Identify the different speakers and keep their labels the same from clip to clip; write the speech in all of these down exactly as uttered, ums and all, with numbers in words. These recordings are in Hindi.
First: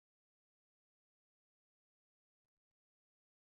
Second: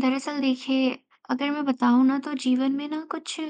Speaker 1: दरअसल देखिए, अगर मैं बताऊँ ना तो जीवन में ना कुछ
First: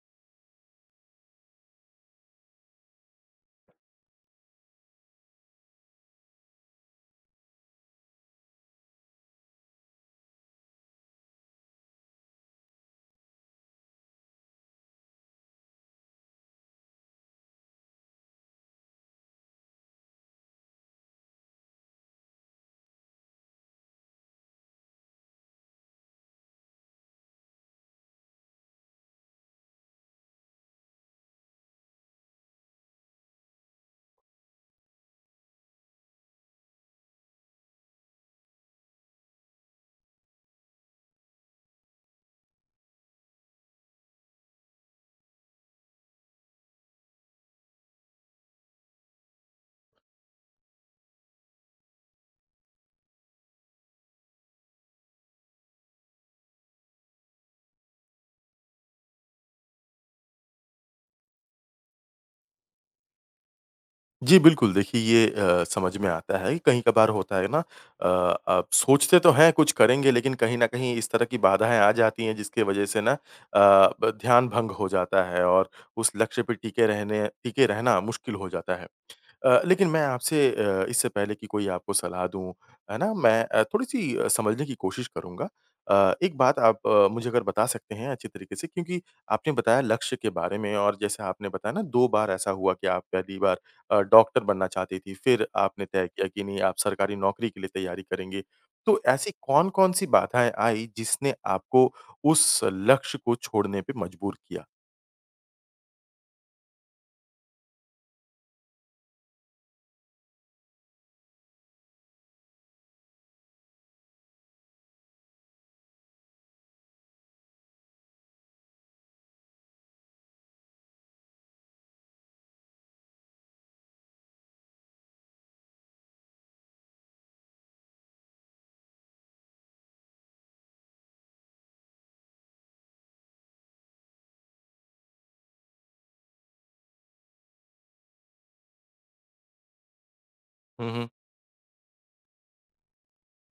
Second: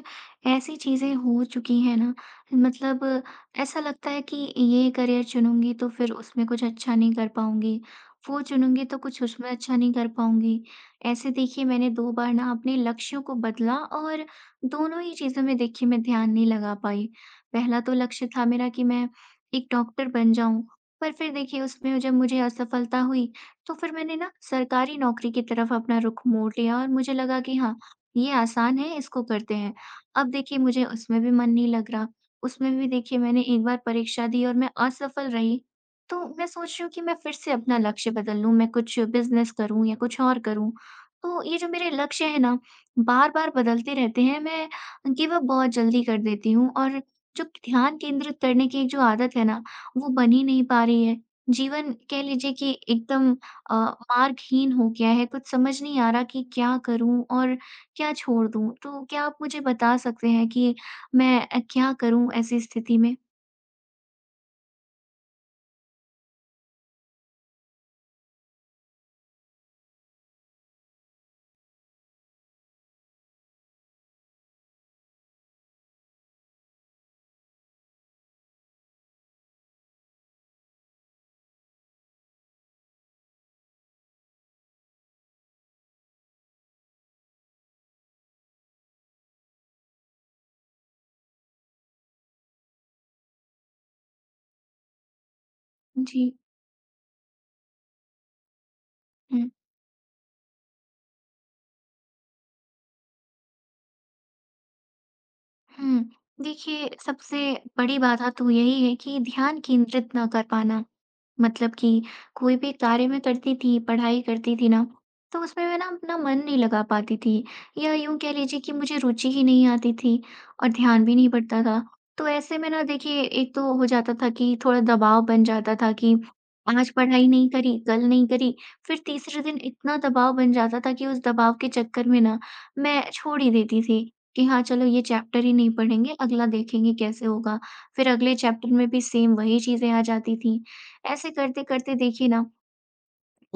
Speaker 1: ऐसी चीज़ें हो चुकी हैं ना। मतलब ऐसा लगता है कि ये करियर चुनूँगी तो फिर उसमें कुछ अच्छा नहीं कर पाऊँगी, वो चुनूँगी तो कुछ उसमें अच्छा नहीं कर पाऊँगी। ऐसे देखिए मैंने दो बार ना अपने लक्ष्यों को बदला और दोनों ही चीज़ों में देखिए मैं ध्यान नहीं लगा पाई। पहला तो लक्ष्य था मेरा कि मैं एक डॉक्टर बन जाऊँ, पर फिर देखिए उसमें जब मुझे असफलता हुई तो फिर मैंने ना सरकारी नौकरी की तरफ अपना रुख मोड़ लिया और मुझे लगा कि हाँ, ये आसान है, इसको करते हैं। अब देखिए मुझे उसमें भी मन नहीं लग रहा। उसमें भी देखिए मैंने एक बार परीक्षा दी और मैं असफल रही। तो मैं सोच रही हूँ कि मैं फिर से अपना लक्ष्य बदल लूँ, मैं कुछ बिज़नेस करूँ या कुछ और करूँ। तो ये जो मेरे लक्ष्य हैं ना, बार-बार बदलते रहते हैं, मैं गिव अप बहुत जल्दी कर देती हूँ। और जो ध्यान केंद्रित करने की एक जो आदत है ना, वो बन ही नहीं पा रही है। जीवन कह लीजिए कि एकदम अ, मार्गहीन हो गया है, कुछ समझ नहीं आ रहा कि क्या करूँ और क्या छोड़ दूँ? तो क्या आप मुझे बता सकते हैं कि मैं अ, क्या करूँ ऐसी स्थिति में?
Speaker 2: जी, बिल्कुल। देखिए ये अ, समझ में आता है, कहीं कभार होता है ना अ, आप सोचते तो हैं कुछ करेंगे लेकिन कहीं न कहीं इस तरह की बाधाएँ आ जाती हैं जिसकी वज़ह से ना अ, ब ध्यान भंग हो जाता है और उस लक्ष्य पे टिके रहने टिके रहना मुश्किल हो जाता है। अ, लेकिन मैं आपसे अ, इससे पहले कि कोई आपको सलाह दूँ, है ना? मैं अ, थोड़ी-सी अ, समझने की कोशिश करूँगा। अ, एक बात आप अ, मुझे अगर बता सकते हैं अच्छे तरीके से क्योंकि आपने बताया लक्ष्य के बारे में और जैसे आपने बताया ना दो बार ऐसा हुआ कि आप पहली बार अ, डॉक्टर बनना चाहती थी, फिर आपने तय
Speaker 1: जी।
Speaker 2: किया कि नहीं आप सरकारी नौकरी के लिए तैयारी करेंगे। तो ऐसी कौन-कौन सी बाधाएँ आई जिसने आपको उस लक्ष्य को छोड़ने पे मजबूर किया?
Speaker 1: हम्म देखिए सबसे बड़ी बाधा तो यही है कि ध्यान केंद्रित ना कर पाना। मतलब कि कोई भी कार्य में करती थी, पढ़ाई करती थी ना, तो उसमें मैं ना अपना मन नहीं लगा पाती थी, या यूं कह लीजिए कि मुझे रुचि ही नहीं आती थी और ध्यान भी नहीं बढ़ता था। तो ऐसे में ना देखिए, एक तो हो जाता था कि थोड़ा दबाव बन जाता था कि आज पढ़ाई नहीं करी, कल नहीं करी, फिर तीसरे दिन इतना दबाव बन जाता था कि उस दबाव के चक्कर में ना मैं छोड़ ही देती थी कि हाँ, चलो ये चैप्टर ही नहीं पढ़ेंगे, अगला देखेंगे कैसे होगा। फिर अगले चैप्टर में भी सेम वही चीज़ें आ जाती थीं।
Speaker 2: हुँ, हुँ।
Speaker 1: ऐसे करते-करते देखिए ना,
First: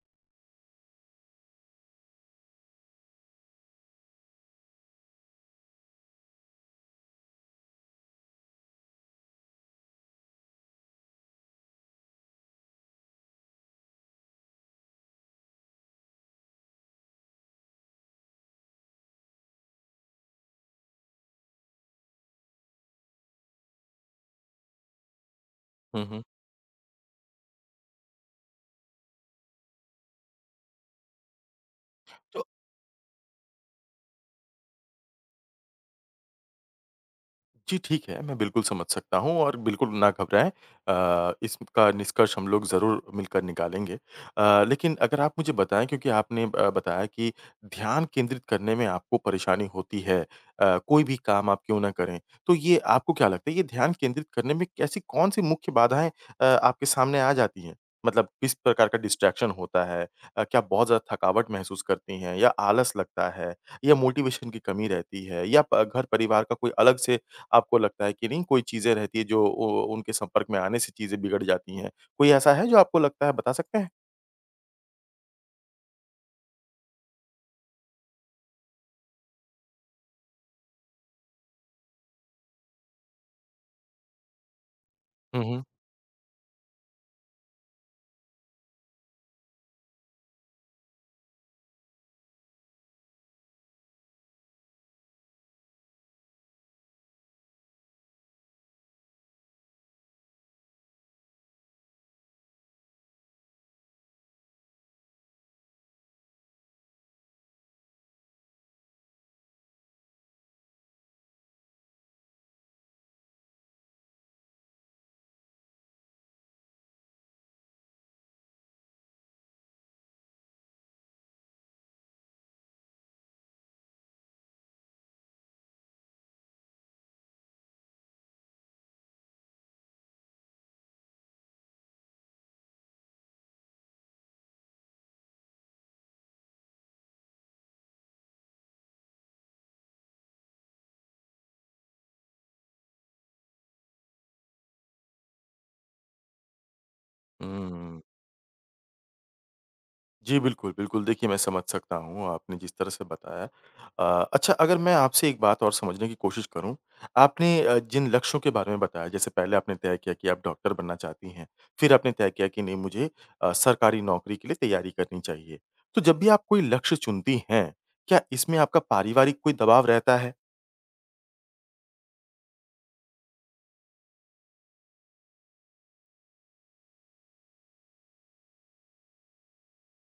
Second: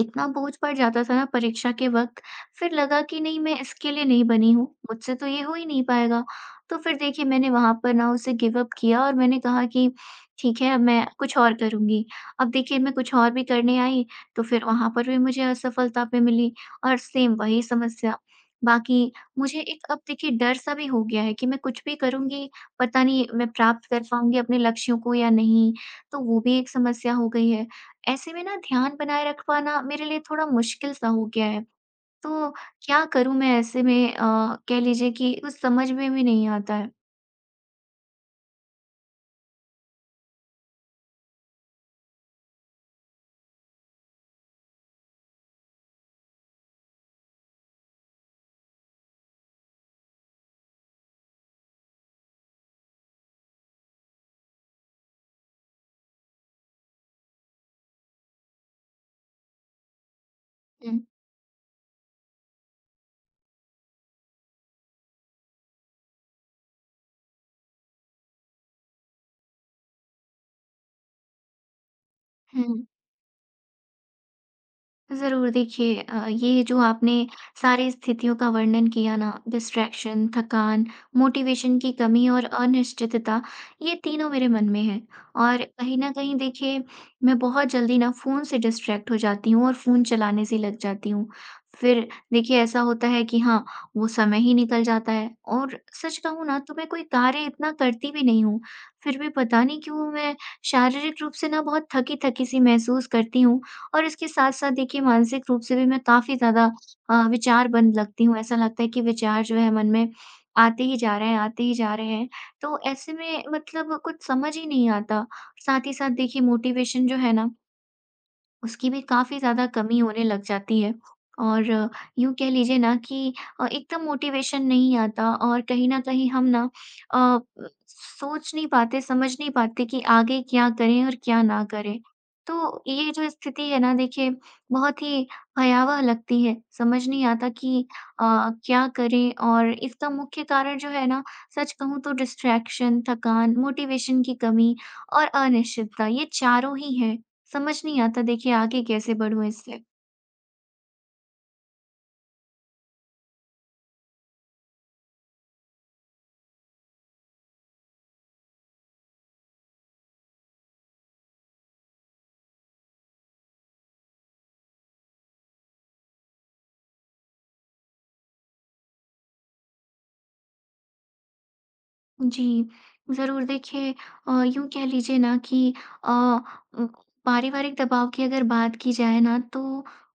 Speaker 1: इतना बोझ पड़ जाता था ना परीक्षा के वक़्त, फिर लगा कि नहीं, मैं इसके लिए नहीं बनी हूँ, मुझसे तो ये हो ही नहीं पाएगा। तो फिर देखिए मैंने वहाँ पर ना उसे गिव अप किया और मैंने कहा कि ठीक है, अब मैं कुछ और करूँगी। अब देखिए मैं कुछ और भी करने आई, तो फिर वहाँ पर भी मुझे असफलता पे मिली और सेम वही समस्या। बाकी मुझे एक अब देखिए डर-सा भी हो गया है कि मैं कुछ भी करूँगी, पता नहीं मैं प्राप्त कर पाऊँगी अपने लक्ष्यों को या नहीं,
Speaker 2: हुँ,
Speaker 1: तो
Speaker 2: हुँ।
Speaker 1: वो भी एक समस्या हो गई है। ऐसे में ना ध्यान बनाए रख पाना मेरे लिए थोड़ा मुश्किल सा हो गया है। तो क्या करूँ मैं ऐसे में, अ, कह लीजिए कि कुछ समझ में भी नहीं आता है।
Speaker 2: जी, ठीक है, मैं बिल्कुल समझ सकता हूँ और बिल्कुल ना घबराएँ अ, इसका निष्कर्ष हम लोग ज़रूर मिलकर निकालेंगे। अ, लेकिन अगर आप मुझे बताएँ क्योंकि आपने अ, बताया कि ध्यान केंद्रित करने में आपको परेशानी होती है अ, कोई भी काम आप क्यों ना करें। तो ये आपको क्या लगता है ये ध्यान केंद्रित करने में ऐसी कौन-सी मुख्य बाधाएँ अ, आपके सामने आ जाती हैं? मतलब किस प्रकार का डिस्ट्रैक्शन होता है? अ, क्या बहुत
Speaker 1: हुँ,
Speaker 2: ज़्यादा थकावट महसूस करती हैं या आलस लगता है या मोटिवेशन की कमी रहती है या प घर परिवार का कोई अलग से आपको लगता है कि नहीं कोई चीज़ें रहती है जो उ उनके संपर्क में आने से चीज़ें बिगड़ जाती हैं? कोई ऐसा है जो
Speaker 1: हुँ।
Speaker 2: आपको लगता है बता सकते हैं?
Speaker 1: ज़रूर देखिए, अ, ये जो आपने सारी स्थितियों का वर्णन किया ना, डिस्ट्रैक्शन, थकान, मोटिवेशन की कमी और अनिश्चितता, ये तीनों मेरे मन में है।
Speaker 2: हुँ, हुँ।
Speaker 1: और कहीं न कहीं देखिए मैं बहुत जल्दी ना फ़ोन से डिस्ट्रैक्ट हो जाती हूँ और फ़ोन चलाने से लग जाती हूँ। फिर देखिए ऐसा होता है कि हाँ, वो समय ही निकल जाता है और सच कहूँ ना तो मैं कोई कार्य इतना करती भी नहीं हूँ। फिर भी पता नहीं क्यों मैं शारीरिक रूप से ना बहुत थकी-थकी सी महसूस करती हूँ और इसके साथ-साथ देखिए मानसिक रूप से भी मैं काफ़ी ज़्यादा अ, विचारबंद लगती हूँ। ऐसा लगता है कि विचार जो है मन में आते ही जा रहे हैं, आते ही जा रहे हैं। तो ऐसे में मतलब कुछ समझ ही नहीं आता। साथ ही साथ देखिए मोटिवेशन जो है ना, उसकी भी काफ़ी ज़्यादा कमी होने लग जाती है। और यूँ कह लीजिए ना कि अ, एकदम मोटिवेशन नहीं आता और कहीं न कहीं हम ना अ, सोच नहीं पाते, समझ नहीं पाते कि आगे क्या करें और क्या ना करें। तो ये जो स्थिति है ना देखिए, बहुत ही भयावह लगती है, समझ नहीं आता कि अ, क्या करें। और इसका मुख्य कारण जो है ना, सच कहूँ तो डिस्ट्रैक्शन, थकान, मोटिवेशन की कमी और अनिश्चितता, ये चारों ही हैं। समझ नहीं
Speaker 2: हुँ।
Speaker 1: आता देखिए आगे कैसे बढ़ूँ इससे।
Speaker 2: जी, बिल्कुल, बिल्कुल। देखिए, मैं समझ सकता हूँ आपने जिस तरह से बताया। अ, अच्छा अगर मैं आपसे एक बात और समझने की कोशिश करूँ, आपने अ, जिन लक्ष्यों के बारे में बताया जैसे पहले आपने तय किया कि आप डॉक्टर बनना चाहती हैं, फिर आपने तय किया कि नहीं मुझे अ, सरकारी नौकरी के लिए तैयारी करनी चाहिए। तो जब भी आप कोई लक्ष्य चुनती हैं, क्या इसमें आपका पारिवारिक कोई दबाव रहता है?
Speaker 1: जी, ज़रूर देखिए, अ, यूँ कह लीजिए ना कि अ, उम, पारिवारिक दबाव की अगर बात की जाए ना, तो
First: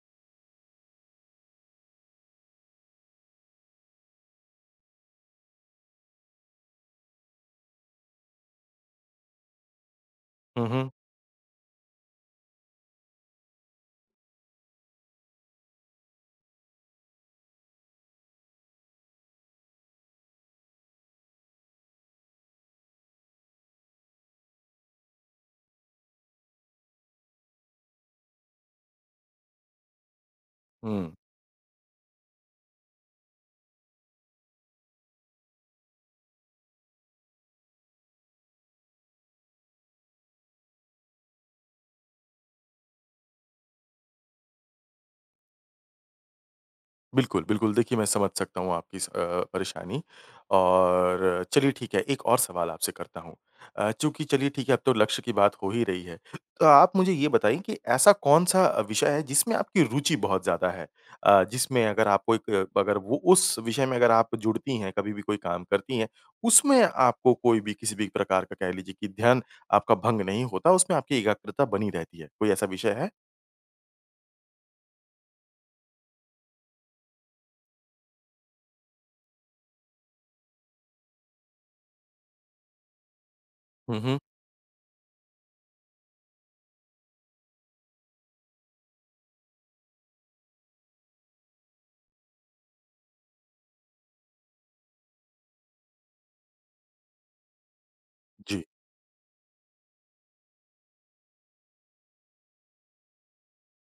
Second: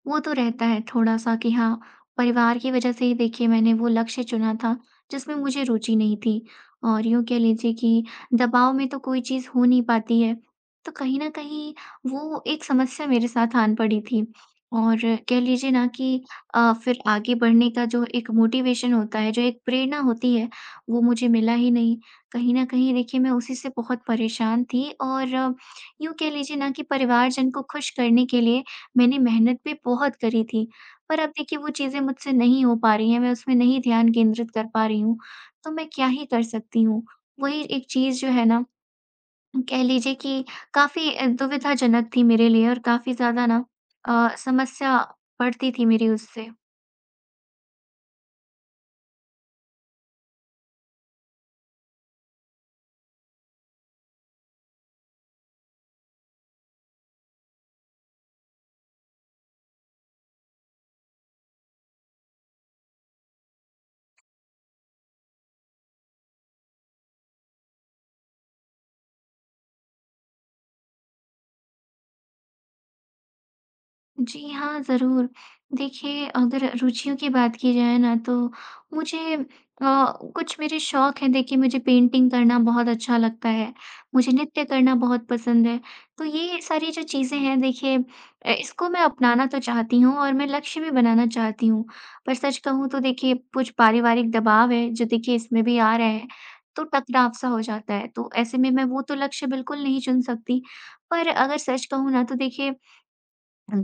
Speaker 1: वो तो रहता है थोड़ा-सा कि हाँ, परिवार की वजह से ही देखिए मैंने वो लक्ष्य चुना था जिसमें मुझे रुचि नहीं थी। और यूँ कह लीजिए कि दबाव में तो कोई चीज़ हो नहीं पाती है,
Speaker 2: हुँ, हुँ।
Speaker 1: तो कहीं न कहीं वो एक समस्या मेरे साथ आन पड़ी थी। और कह लीजिए ना कि अ, फिर आगे बढ़ने का जो एक मोटिवेशन होता है, जो एक प्रेरणा होती है, वो मुझे मिला ही नहीं। कहीं न कहीं देखिए मैं उसी से बहुत परेशान थी और यूँ कह लीजिए ना कि परिवारजन को खुश करने के लिए मैंने मेहनत भी बहुत करी थी।
Speaker 2: हुँ।
Speaker 1: पर अब देखिए वो चीज़ें मुझसे नहीं हो पा रही हैं, मैं उसमें नहीं ध्यान केंद्रित कर पा रही हूँ, तो मैं क्या ही कर सकती हूँ। वही एक चीज़ जो है ना, कह लीजिए कि काफ़ी अ, दुविधाजनक थी मेरे लिए और काफ़ी ज़्यादा ना अ, समस्या पड़ती थी मेरी उससे।
Speaker 2: बिल्कुल, बिल्कुल। देखिए, मैं समझ सकता हूँ आपकी इस अ, परेशानी और चलिए ठीक है, एक और सवाल आपसे करता हूँ। अ, चूँकि चलिए ठीक है, अब तो लक्ष्य की बात हो ही रही है, तो आप मुझे ये बताइए कि ऐसा कौन-सा अ, विषय है जिसमें आपकी रुचि बहुत ज़्यादा है? अ, जिसमें अगर आपको एक अगर वो उस विषय में अगर आप जुड़ती हैं, कभी भी कोई काम करती हैं, उसमें आपको कोई भी किसी भी प्रकार का कह लीजिए कि ध्यान आपका भंग नहीं होता, उसमें आपकी एकाग्रता बनी रहती है। कोई ऐसा विषय है?
Speaker 1: जी हाँ, ज़रूर। देखिए, अगर रुचियों की बात की जाए ना, तो मुझे अ, कुछ मेरे शौक हैं देखिए, मुझे पेंटिंग करना बहुत अच्छा लगता है,
Speaker 2: हुँ, हुँ।
Speaker 1: मुझे नृत्य करना बहुत पसंद है। तो ये सारी जो चीज़ें हैं देखिए, अ, इसको मैं अपनाना तो चाहती हूँ और मैं लक्ष्य भी बनाना चाहती हूँ। पर सच कहूँ तो देखिए कुछ पारिवारिक दबाव है जो देखिए इसमें भी आ रहा है, तो टकराव सा हो जाता है। तो ऐसे
Speaker 2: जी।
Speaker 1: में मैं वो तो लक्ष्य बिल्कुल नहीं चुन सकती। पर अगर सच कहूँ ना तो देखिए,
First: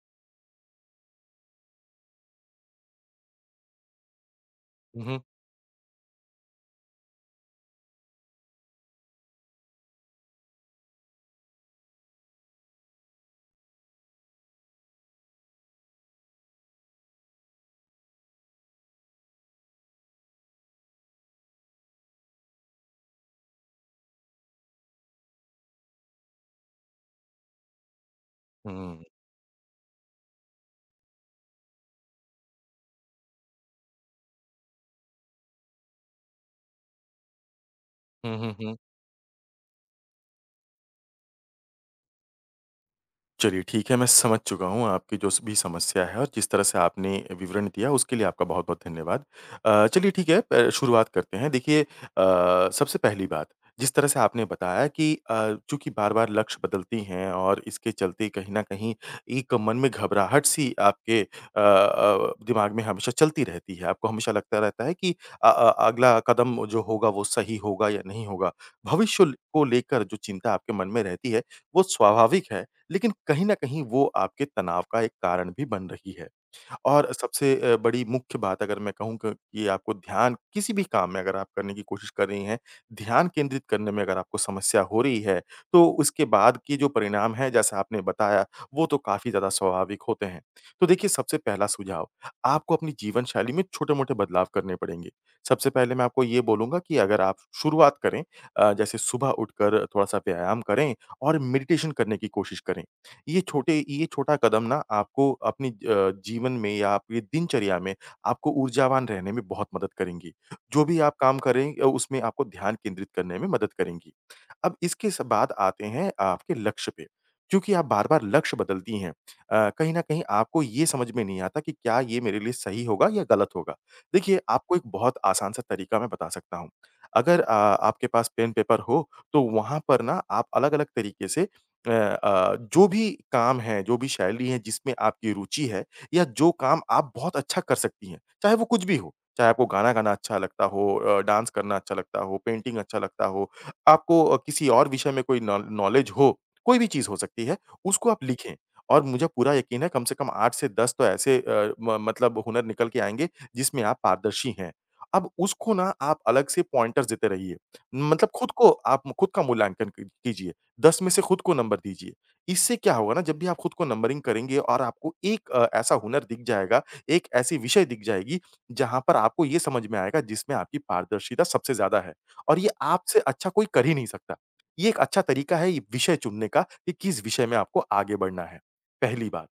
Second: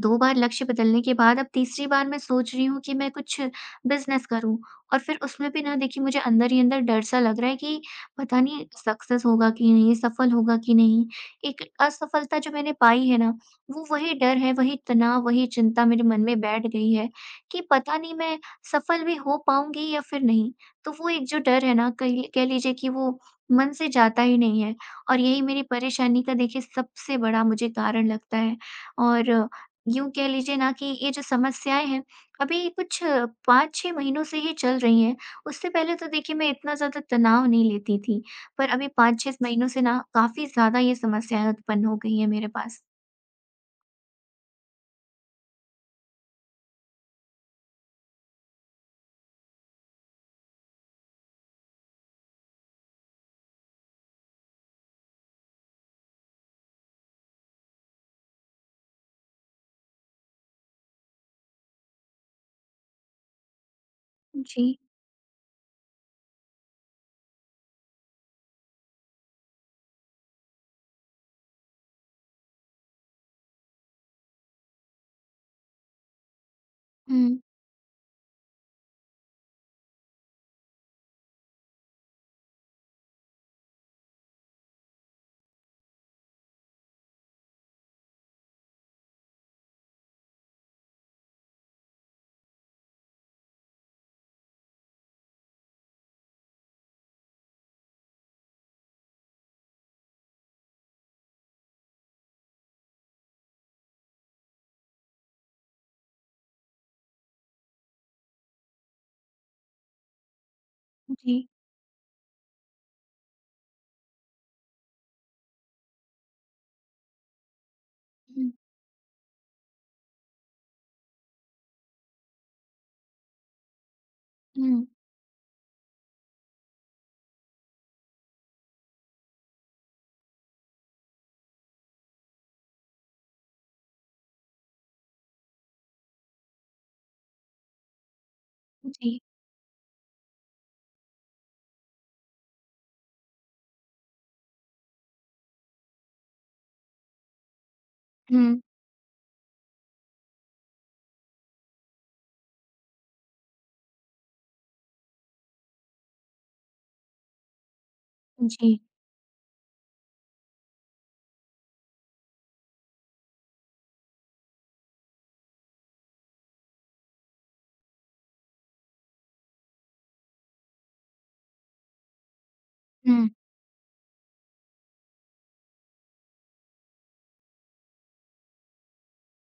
Speaker 1: दो बार लक्ष्य बदलने के बाद अब तीसरी बार मैं सोच रही हूँ कि मैं कुछ बिज़नेस करूँ और
Speaker 2: हुँ,
Speaker 1: फिर
Speaker 2: हुँ।
Speaker 1: उसमें भी ना देखिए मुझे अंदर ही अंदर डर-सा लग रहा है कि पता नहीं सक्सेस होगा कि नहीं, सफल होगा कि नहीं? एक असफलता जो मैंने पाई है ना, वो वही डर है, वही तनाव, वही चिंता मेरे मन में बैठ गई है कि पता नहीं मैं सफल भी हो पाऊँगी या फिर नहीं। तो वो एक जो डर है ना, कही कह लीजिए कि वो मन से जाता ही नहीं है और यही मेरी परेशानी का देखिए सबसे बड़ा मुझे कारण लगता है।
Speaker 2: हुँ, हुँ,
Speaker 1: और यूँ कह लीजिए ना कि ये जो समस्याएँ हैं, अभी कुछ पाँच छह महीनों से ही चल रही हैं। उससे पहले तो देखिए मैं इतना ज़्यादा तनाव नहीं लेती थी,
Speaker 2: हुँ, हुँ,
Speaker 1: पर
Speaker 2: हुँ।
Speaker 1: अभी पाँच छह महीनों से ना काफ़ी ज़्यादा ये समस्याएँ उत्पन्न हो गई हैं मेरे पास।
Speaker 2: चलिए ठीक है, मैं समझ चुका हूँ आपकी जो स भी समस्या है और जिस तरह से आपने विवरण दिया उसके लिए आपका बहुत-बहुत धन्यवाद। अ, चलिए ठीक है अ, शुरुआत करते हैं। देखिए अ, सबसे पहली बात जिस तरह से आपने बताया कि अ, चूँकि बार-बार लक्ष्य बदलती हैं और इसके चलते कहीं न कहीं एक मन में घबराहट सी आपके अ अ, दिमाग में हमेशा चलती रहती है। आपको हमेशा लगता
Speaker 1: जी।
Speaker 2: रहता है कि अ अ, अगला कदम जो होगा वो सही होगा या नहीं होगा। भविष्य को लेकर जो चिंता आपके मन में रहती है वो स्वाभाविक है लेकिन कहीं न कहीं वो आपके तनाव का एक कारण भी बन रही है। और
Speaker 1: हुँ,
Speaker 2: सबसे अ, बड़ी मुख्य बात अगर मैं कहूँ क कि आपको ध्यान किसी भी काम में अगर आप करने की कोशिश कर रही हैं, ध्यान केंद्रित करने में अगर आपको समस्या हो रही है, तो उसके बाद के जो परिणाम हैं जैसा आपने बताया, वो तो काफ़ी ज़्यादा स्वाभाविक होते हैं। तो देखिए सबसे पहला सुझाव, आपको अपनी जीवन शैली में छोटे-मोटे बदलाव करने पड़ेंगे। सबसे पहले मैं आपको ये बोलूँगा कि अगर आप शुरुआत करें अ, जैसे सुबह उठकर थोड़ा-सा व्यायाम करें और मेडिटेशन करने की कोशिश करें। ये छोटे ये छोटा कदम ना आपको अपनी ज- अ, जीवन में या आपकी दिनचर्या में आपको ऊर्जावान रहने में बहुत मदद करेंगी। जो भी आप काम
Speaker 1: जी।
Speaker 2: करें अ, उसमें आपको ध्यान केंद्रित करने में मदद करेंगी। अब इसके स बाद आते हैं आपके लक्ष्य पे। क्योंकि आप बार-बार
Speaker 1: हुँ,
Speaker 2: लक्ष्य बदलती हैं अ, कहीं न कहीं आपको ये समझ में नहीं आता कि क्या ये मेरे लिए सही होगा या गलत होगा। देखिए, आपको एक
Speaker 1: हुँ,
Speaker 2: बहुत आसान सा तरीका मैं बता सकता हूँ। अगर अ, आपके पास पेन-पेपर हो, तो वहाँ पर ना आप अलग-अलग तरीके से अ अ, जो भी काम है, जो भी शैली है जिसमें आपकी रुचि है या जो काम आप बहुत अच्छा कर सकती हैं, चाहे वो कुछ भी हो।
Speaker 1: जी।
Speaker 2: चाहे आपको गाना गाना अच्छा लगता हो अ, डांस करना अच्छा लगता हो, पेंटिंग अच्छा लगता हो, आपको अ, किसी और विषय में कोई नॉल नॉलेज हो, कोई भी चीज़ हो सकती है, उसको आप लिखें।
Speaker 1: हुँ,
Speaker 2: और मुझे पूरा यकीन है कम से कम आठ से दस तो ऐसे अ, म मतलब हुनर निकल के आएँगे जिसमें आप पारदर्शी हैं। अब उसको ना आप अलग से पॉइंटर्स देते रहिए। मतलब खुद को
Speaker 1: जी।
Speaker 2: आप खुद का मूल्यांकन क कीजिए। दस में से खुद को नंबर दीजिए। इससे क्या होगा ना जब भी आप खुद को नंबरिंग करेंगे और आपको एक अ, ऐसा हुनर दिख जाएगा, एक ऐसी विषय दिख जाएगी, जहाँ पर आपको ये समझ में आएगा जिसमें आपकी पारदर्शिता सबसे ज़्यादा है। और ये आपसे
Speaker 1: हुँ,
Speaker 2: अच्छा कोई कर ही नहीं सकता। ये एक अच्छा तरीका है ये विषय चुनने का कि किस विषय में आपको आगे बढ़ना है, पहली बात।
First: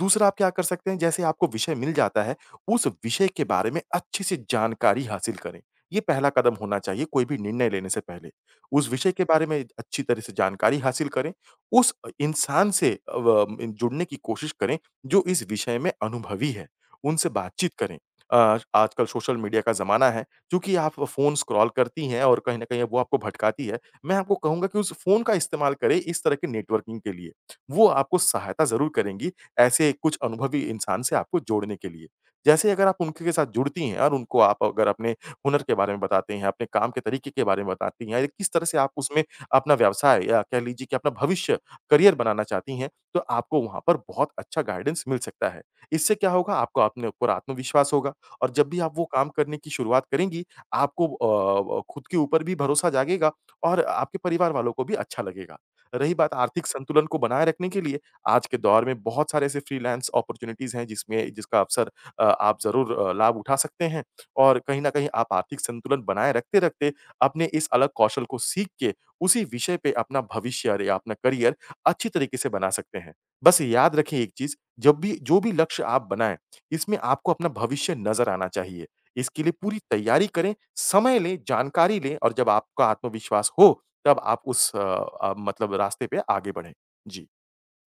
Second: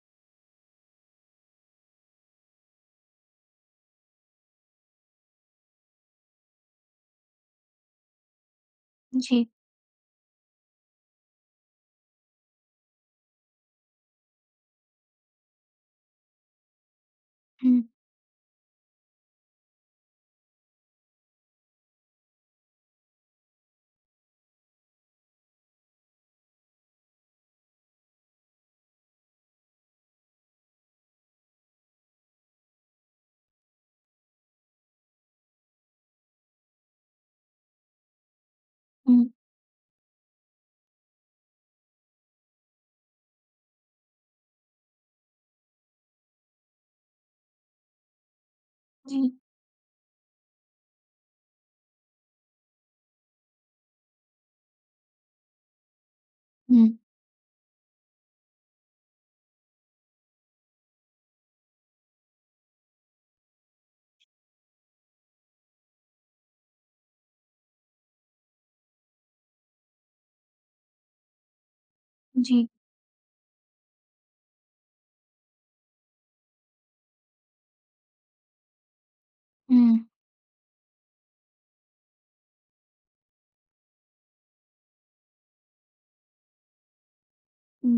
Speaker 2: दूसरा आप क्या कर सकते हैं जैसे आपको विषय मिल जाता है, उस विषय के बारे में अच्छे से जानकारी हासिल करें। ये पहला कदम होना चाहिए कोई भी निर्णय लेने से पहले। उस विषय के
Speaker 1: जी।
Speaker 2: बारे में अच्छी तरह से जानकारी हासिल करें, उस अ, इंसान से अ, व जुड़ने की कोशिश करें जो इस विषय में अनुभवी है, उनसे बातचीत
Speaker 1: हुँ,
Speaker 2: करें। अ, आजकल सोशल मीडिया का ज़माना है, चूँकि आप फ़ोन स्क्रॉल करती हैं और कहीं न कहीं वो आपको भटकाती है, मैं आपको कहूँगा कि उस फ़ोन का इस्तेमाल करें इस तरह के नेटवर्किंग के लिए। वो आपको सहायता ज़रूर करेंगी, ऐसे कुछ अनुभवी इंसान से आपको जोड़ने के लिए। जैसे अगर आप उनके के साथ जुड़ती हैं और उनको आप अगर अपने हुनर के बारे में बताते हैं, अपने काम के तरीके के बारे में बताती हैं या किस तरह से आप उसमें
Speaker 1: हुँ,
Speaker 2: अपना व्यवसाय या कह लीजिए कि अपना भविष्य, करियर बनाना चाहती हैं, तो आपको वहाँ पर बहुत अच्छा गाइडेंस मिल सकता है। इससे क्या होगा आपको अपने ऊपर आत्मविश्वास होगा और जब भी आप वो
Speaker 1: जी।
Speaker 2: काम करने की शुरुआत करेंगी, आपको अ, खुद के ऊपर भी भरोसा जागेगा और आपके परिवार वालों को भी अच्छा लगेगा। रही बात आर्थिक
Speaker 1: हुँ,
Speaker 2: संतुलन को बनाए रखने के लिए, आज के दौर में बहुत सारे ऐसे फ्रीलांस अपॉर्च्युनिटीज़ हैं जिसमें जिसका अवसर अ, आप ज़रूर अ, लाभ उठा सकते हैं। और कहीं न कहीं आप आर्थिक संतुलन बनाए रखते-रखते अपने इस अलग कौशल को सीख के, उसी विषय पे अपना भविष्य और या अपना करियर अच्छी तरीके से
Speaker 1: जी।
Speaker 2: बना सकते हैं। बस याद रखें एक चीज़, जब भी जो भी लक्ष्य आप बनाएँ, इसमें आपको अपना भविष्य नज़र आना चाहिए। इसके लिए पूरी
Speaker 1: हुँ।
Speaker 2: तैयारी करें, समय लें, जानकारी लें और जब आपका आत्मविश्वास हो, तब आप उस अ अ, मतलब रास्ते पे आगे बढ़ें। जी।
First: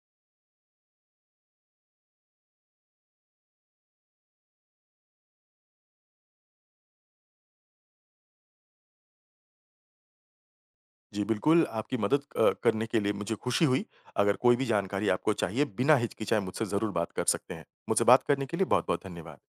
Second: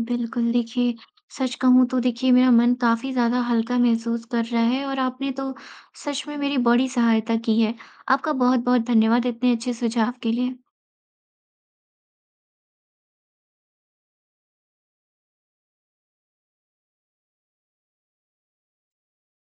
Speaker 1: बिल्कुल, देखिए, सच कहूँ तो देखिए मेरा मन काफ़ी ज़्यादा हल्का महसूस कर रहा है और आपने तो सच में मेरी बड़ी सहायता की है। आपका बहुत-बहुत धन्यवाद इतने अच्छे सुझाव के लिए।
Speaker 2: जी, बिल्कुल, आपकी मदद अ, करने के लिए मुझे खुशी हुई। अगर कोई भी जानकारी आपको चाहिए, बिना हिचकिचाए मुझसे ज़रूर बात कर सकते हैं। मुझसे बात करने के लिए बहुत-बहुत धन्यवाद।